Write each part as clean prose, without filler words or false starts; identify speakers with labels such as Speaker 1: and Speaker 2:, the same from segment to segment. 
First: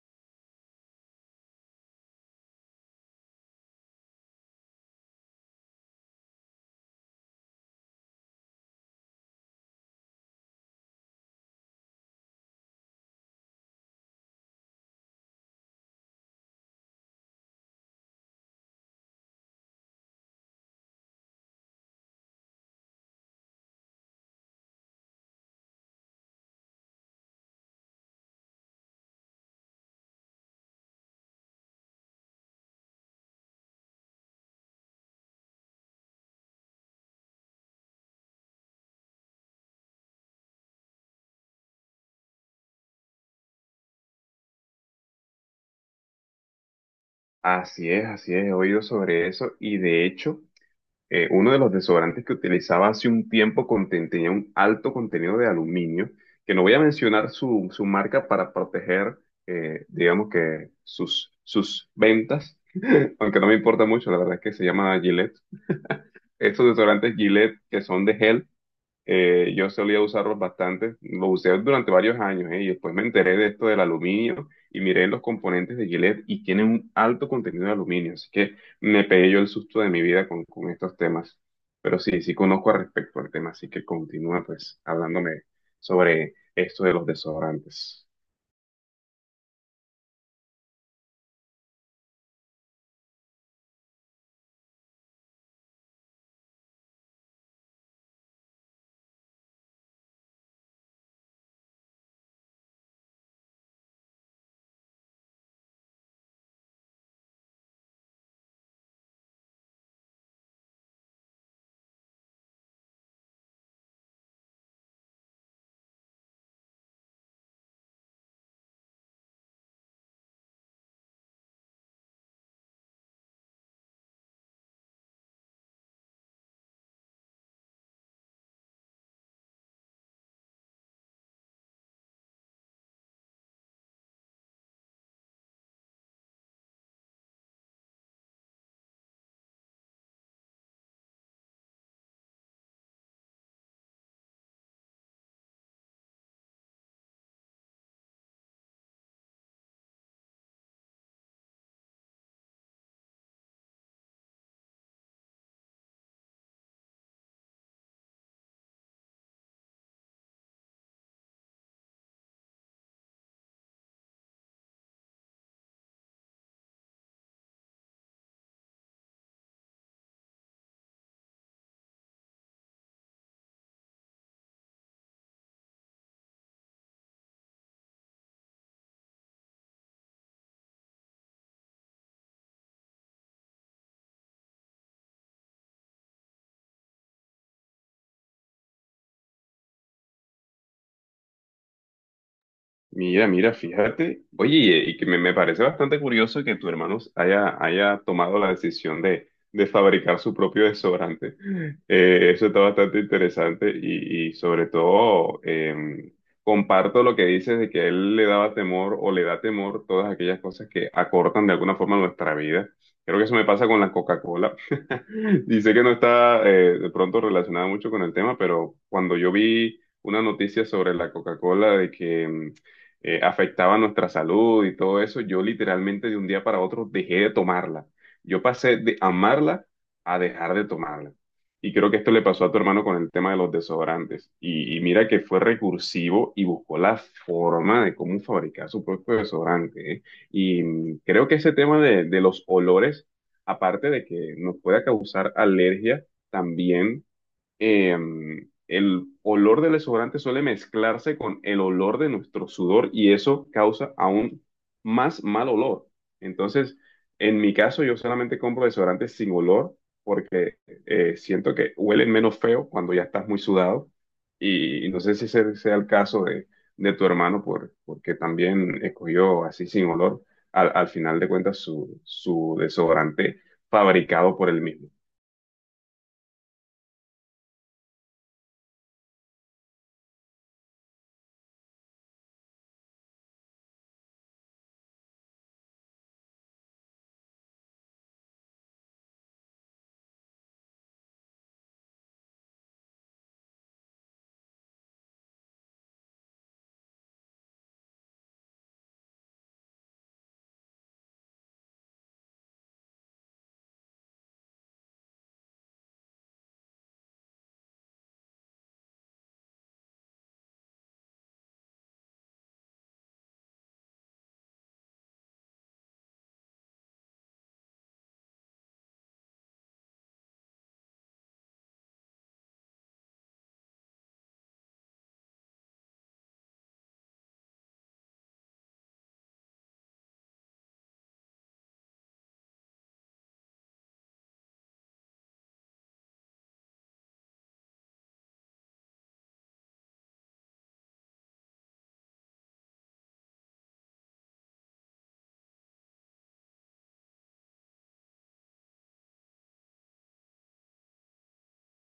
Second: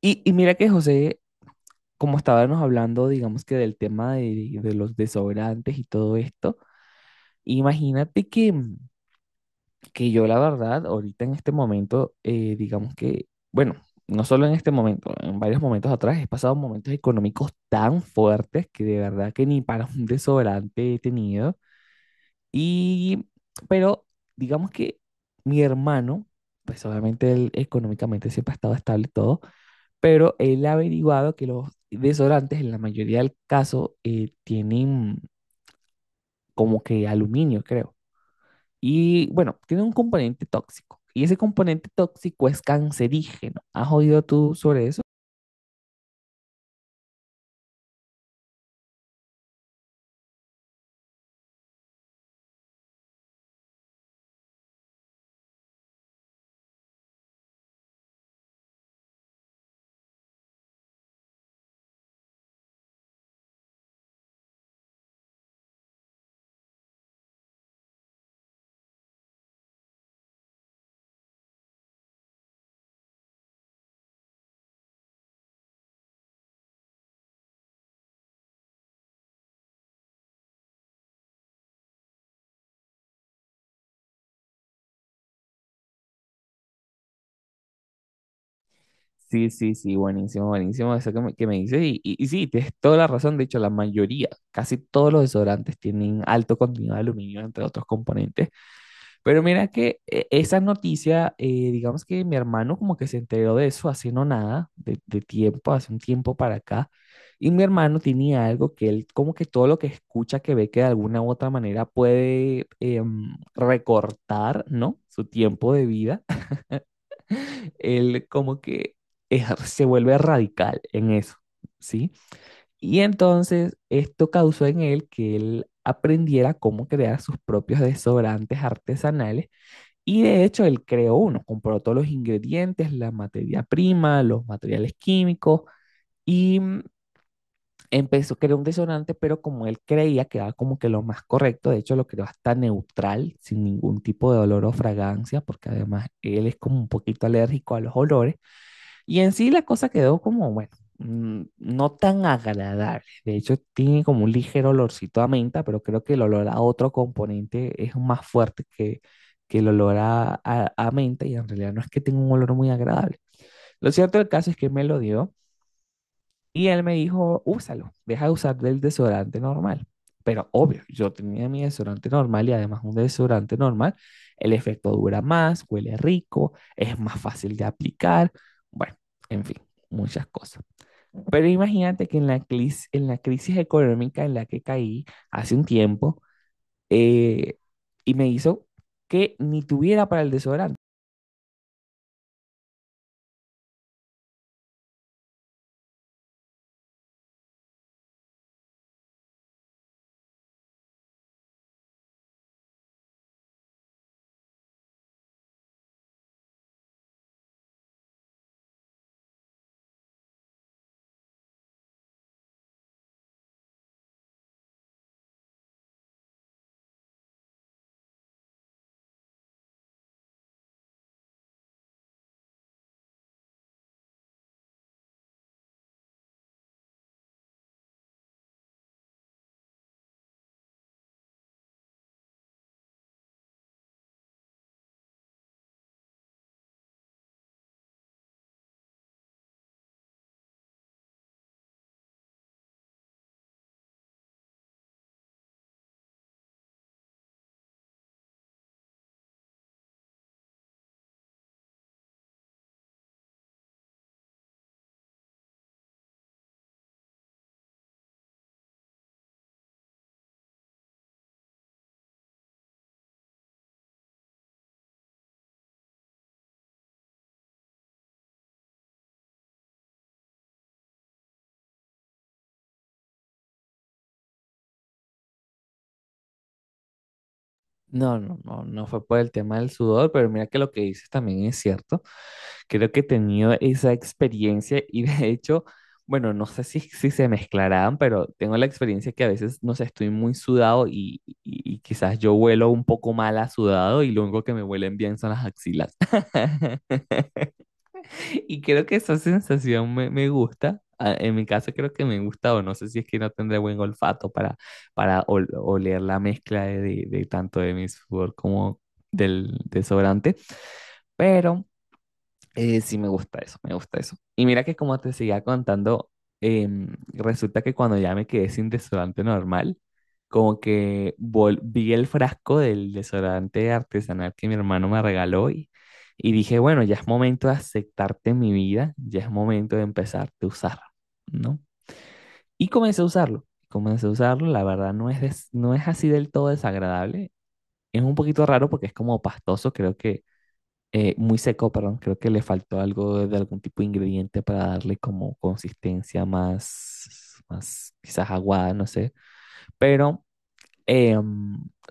Speaker 1: Y mira que José, como estábamos hablando, digamos que del tema de los desobrantes y todo esto, imagínate que yo la verdad, ahorita en este momento, digamos que, bueno, no solo en este momento, en varios momentos atrás he pasado momentos económicos tan fuertes que de verdad que ni para un desobrante he tenido. Y, pero digamos que mi hermano, pues obviamente él económicamente siempre ha estado estable y todo. Pero él ha averiguado que los desodorantes en la mayoría del caso tienen como que aluminio, creo. Y bueno, tiene un componente tóxico. Y ese componente tóxico es cancerígeno. ¿Has oído tú sobre eso?
Speaker 2: Así es, he oído sobre eso y de hecho uno de los desodorantes que utilizaba hace un tiempo tenía un alto contenido de aluminio, que no voy a mencionar su marca para proteger, digamos que sus ventas, aunque no me importa mucho, la verdad es que se llama Gillette. Estos desodorantes Gillette que son de gel yo solía usarlos bastante, los usé durante varios años, y después me enteré de esto del aluminio y miré los componentes de Gillette y tienen un alto contenido de aluminio, así que me pegué yo el susto de mi vida con estos temas. Pero sí, sí conozco al respecto al tema, así que continúa pues hablándome sobre esto de los desodorantes.
Speaker 1: Sí, sí, sí, buenísimo, buenísimo eso que me dices. Y, y sí, tienes toda la razón. De hecho, la mayoría, casi todos los desodorantes tienen alto contenido de aluminio, entre otros componentes. Pero mira que esa noticia, digamos que mi hermano como que se enteró de eso hace no nada, de tiempo, hace un tiempo para acá. Y mi hermano tenía algo que él como que todo lo que escucha, que ve que de alguna u otra manera puede recortar, ¿no? Su tiempo de vida, él como que se vuelve radical en eso, ¿sí? Y entonces esto causó en él que él aprendiera cómo crear sus propios desodorantes artesanales y de hecho, él creó uno, compró todos los ingredientes, la materia prima, los materiales químicos y empezó a crear un desodorante, pero como él creía que era como que lo más correcto, de hecho lo creó hasta neutral, sin ningún tipo de olor o fragancia, porque además él es como un poquito alérgico a los olores, y en sí la cosa quedó como, bueno, no tan agradable. De hecho, tiene como un ligero olorcito a menta, pero creo que el olor a otro componente es más fuerte que el olor a, a menta y en realidad no es que tenga un olor muy agradable. Lo cierto del caso es que me lo dio. Y él me dijo, úsalo, deja de usar el desodorante normal. Pero obvio, yo tenía mi desodorante normal y además un desodorante normal, el efecto dura más, huele rico, es más fácil de aplicar, bueno, en fin, muchas cosas. Pero imagínate que en la, en la crisis económica en la que caí hace un tiempo, eh, y me hizo que ni tuviera para el desodorante.
Speaker 2: Mira, mira, fíjate. Oye, y que me parece bastante curioso que tu hermano haya tomado la decisión de fabricar su propio desodorante. Eso está bastante interesante y sobre todo comparto lo que dices de que a él le daba temor o le da temor todas aquellas cosas que acortan de alguna forma nuestra vida. Creo que eso me pasa con la Coca-Cola. Y sé que no está de pronto relacionada mucho con el tema, pero cuando yo vi una noticia sobre la Coca-Cola de que afectaba nuestra salud y todo eso, yo literalmente de un día para otro dejé de tomarla. Yo pasé de amarla a dejar de tomarla. Y creo que esto le pasó a tu hermano con el tema de los desodorantes. Y mira que fue recursivo y buscó la forma de cómo fabricar su propio desodorante, ¿eh? Y mm, creo que ese tema de los olores, aparte de que nos pueda causar alergia, también eh, el olor del desodorante suele mezclarse con el olor de nuestro sudor y eso causa aún más mal olor. Entonces, en mi caso, yo solamente compro desodorantes sin olor porque siento que huelen menos feo cuando ya estás muy sudado y no sé si ese sea el caso de tu hermano porque también escogió así sin olor al final de cuentas su desodorante fabricado por él mismo.
Speaker 1: No, no, no, no fue por el tema del sudor, pero mira que lo que dices también es cierto. Creo que he tenido esa experiencia y de hecho, bueno, no sé si, si se mezclarán, pero tengo la experiencia que a veces, no sé, estoy muy sudado y, y quizás yo huelo un poco mal a sudado y lo único que me huelen bien son las axilas. Y creo que esa sensación me, me gusta. Ah, en mi caso creo que me gusta o no sé si es que no tendré buen olfato para oler la mezcla de, de tanto de mi sudor como del desodorante. Pero sí, me gusta eso, me gusta eso. Y mira que como te seguía contando, resulta que cuando ya me quedé sin desodorante normal, como que vi el frasco del desodorante artesanal que mi hermano me regaló y dije, bueno, ya es momento de aceptarte en mi vida, ya es momento de empezarte a usar, ¿no? Y comencé a usarlo, la verdad no es, no es así del todo desagradable, es un poquito raro porque es como pastoso, creo que muy seco, perdón, creo que le faltó algo de algún tipo de ingrediente para darle como consistencia más, más quizás aguada, no sé. Pero eh,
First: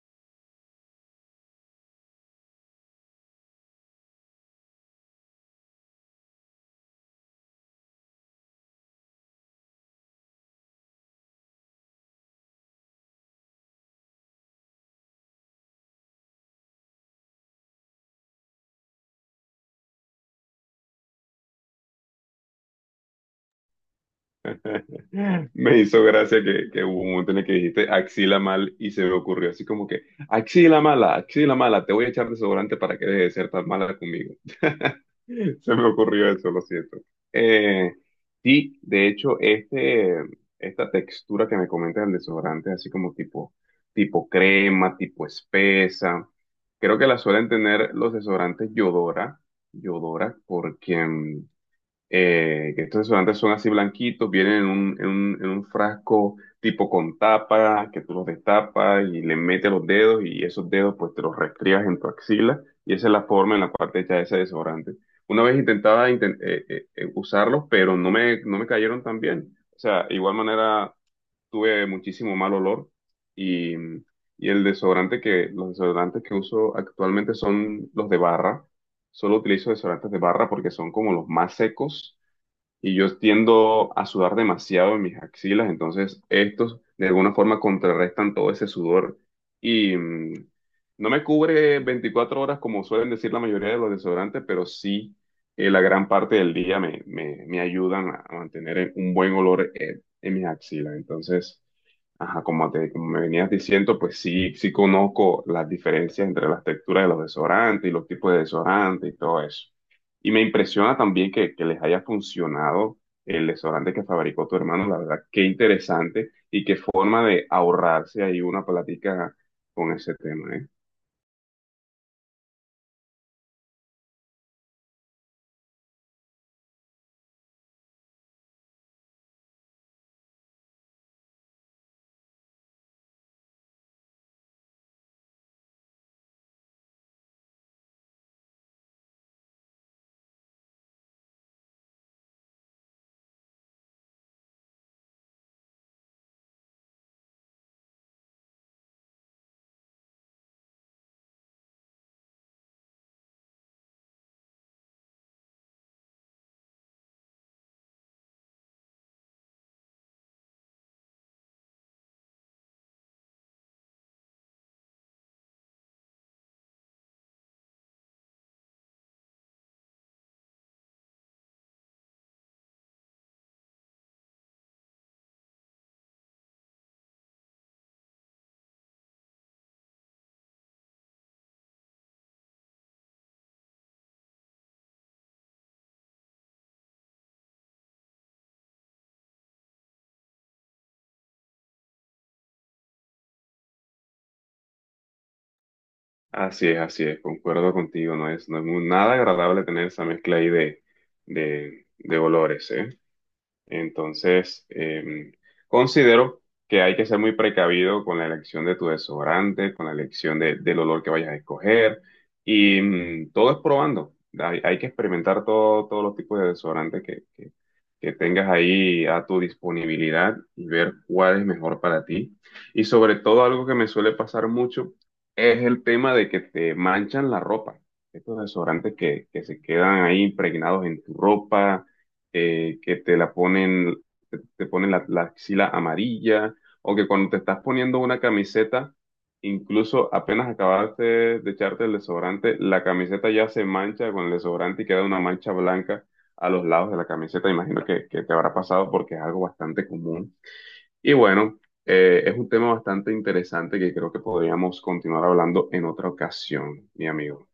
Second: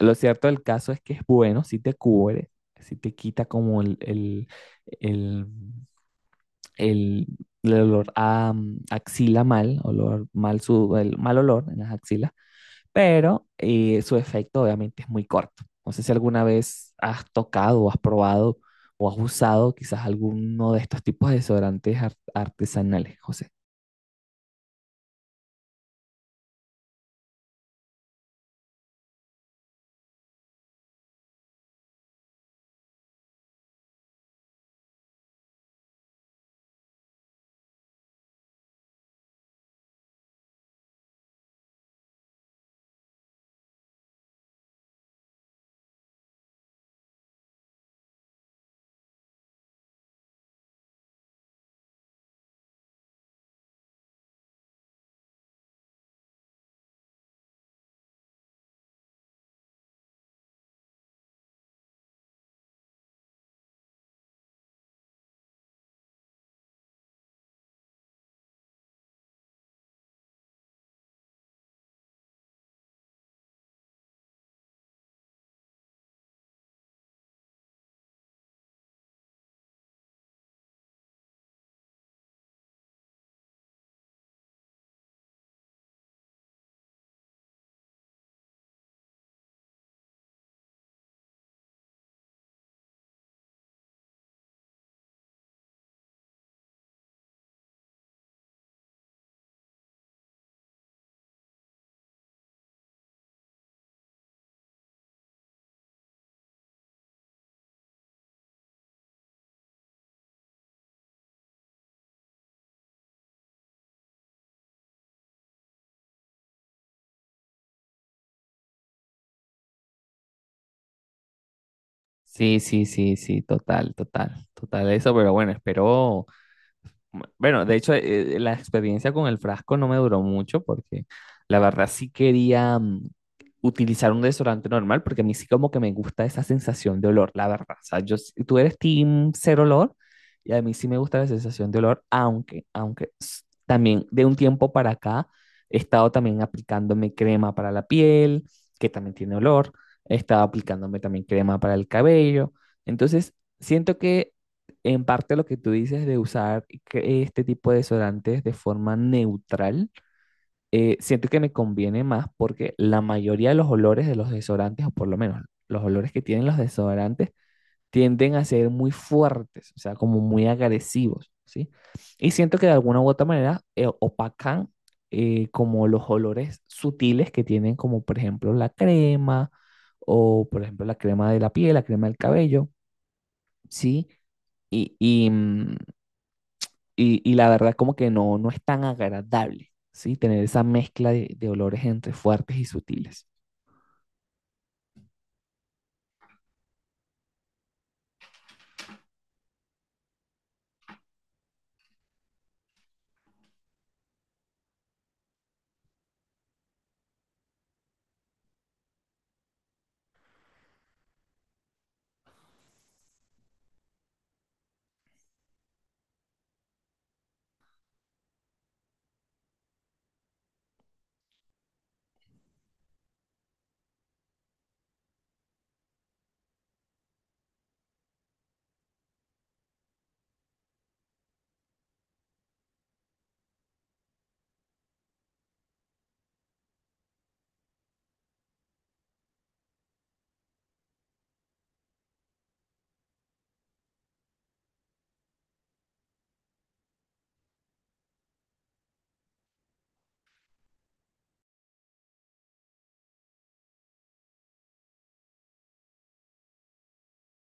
Speaker 1: lo cierto del caso es que es bueno, si te cubre, si te quita como el, el- el olor a axila mal, olor mal, su, el mal olor en las axilas pero su efecto obviamente es muy corto. ¿No sé si alguna vez has tocado o has probado o has usado quizás alguno de estos tipos de desodorantes artesanales, José?
Speaker 2: Me hizo gracia que hubo un momento en el que dijiste axila mal y se me ocurrió así como que axila mala, te voy a echar desodorante para que deje de ser tan mala conmigo. Se me ocurrió eso, lo siento. Eh, sí, de hecho, esta textura que me comentas del desodorante, así como tipo crema, tipo espesa, creo que la suelen tener los desodorantes Yodora, Yodora, porque mm, que estos desodorantes son así blanquitos, vienen en un, en un frasco tipo con tapa, que tú los destapas y le metes los dedos y esos dedos pues te los restriegas en tu axila y esa es la forma en la cual te echas ese desodorante. Una vez intentaba usarlos, pero no no me cayeron tan bien. O sea, igual manera tuve muchísimo mal olor y, y el desodorante que, los desodorantes que uso actualmente son los de barra. Solo utilizo desodorantes de barra porque son como los más secos y yo tiendo a sudar demasiado en mis axilas, entonces estos de alguna forma contrarrestan todo ese sudor y mm, no me cubre 24 horas como suelen decir la mayoría de los desodorantes, pero sí la gran parte del día me ayudan a mantener un buen olor en mis axilas. Entonces, ajá, como como me venías diciendo, pues sí, sí conozco las diferencias entre las texturas de los desodorantes y los tipos de desodorantes y todo eso. Y me impresiona también que les haya funcionado el desodorante que fabricó tu hermano, la verdad, qué interesante y qué forma de ahorrarse ahí una plática con ese tema, ¿eh?
Speaker 1: Sí, sí, sí, sí, total, total, total eso, pero bueno, espero, bueno, de hecho la experiencia con el frasco no me duró mucho porque la verdad sí quería utilizar un desodorante normal, porque a mí sí como que me gusta esa sensación de olor, la verdad. O sea, yo, tú eres team cero olor y a mí sí me gusta la sensación de olor, aunque, aunque también de un tiempo para acá he estado también aplicándome crema para la piel, que también tiene olor, he estado aplicándome también crema para el cabello. Entonces, siento que en parte lo que tú dices de usar que este tipo de desodorantes de forma neutral siento que me conviene más porque la mayoría de los olores de los desodorantes, o por lo menos los olores que tienen los desodorantes, tienden a ser muy fuertes, o sea, como muy agresivos, ¿sí? Y siento que de alguna u otra manera opacan como los olores sutiles que tienen, como por ejemplo la crema, o por ejemplo la crema de la piel, la crema del cabello, ¿sí? Y, y la verdad como que no, no es tan agradable, ¿sí? Tener esa mezcla de olores entre fuertes y sutiles.
Speaker 2: Así es, concuerdo contigo, no es, nada agradable tener esa mezcla ahí de, de olores, ¿eh? Entonces, em, considero que hay que ser muy precavido con la elección de tu desodorante, con la del olor que vayas a escoger. Y mm, todo es probando. Hay que experimentar todos los tipos de desodorante que tengas ahí a tu disponibilidad y ver cuál es mejor para ti. Y sobre todo algo que me suele pasar mucho es el tema de que te manchan la ropa. Estos desodorantes que se quedan ahí impregnados en tu ropa que te la ponen, te ponen la axila amarilla, o que cuando te estás poniendo una camiseta, incluso apenas acabaste de echarte el desodorante, la camiseta ya se mancha con el desodorante y queda una mancha blanca a los lados de la camiseta. Imagino que te habrá pasado porque es algo bastante común. Y bueno, es un tema bastante interesante que creo que podríamos continuar hablando en otra ocasión, mi amigo.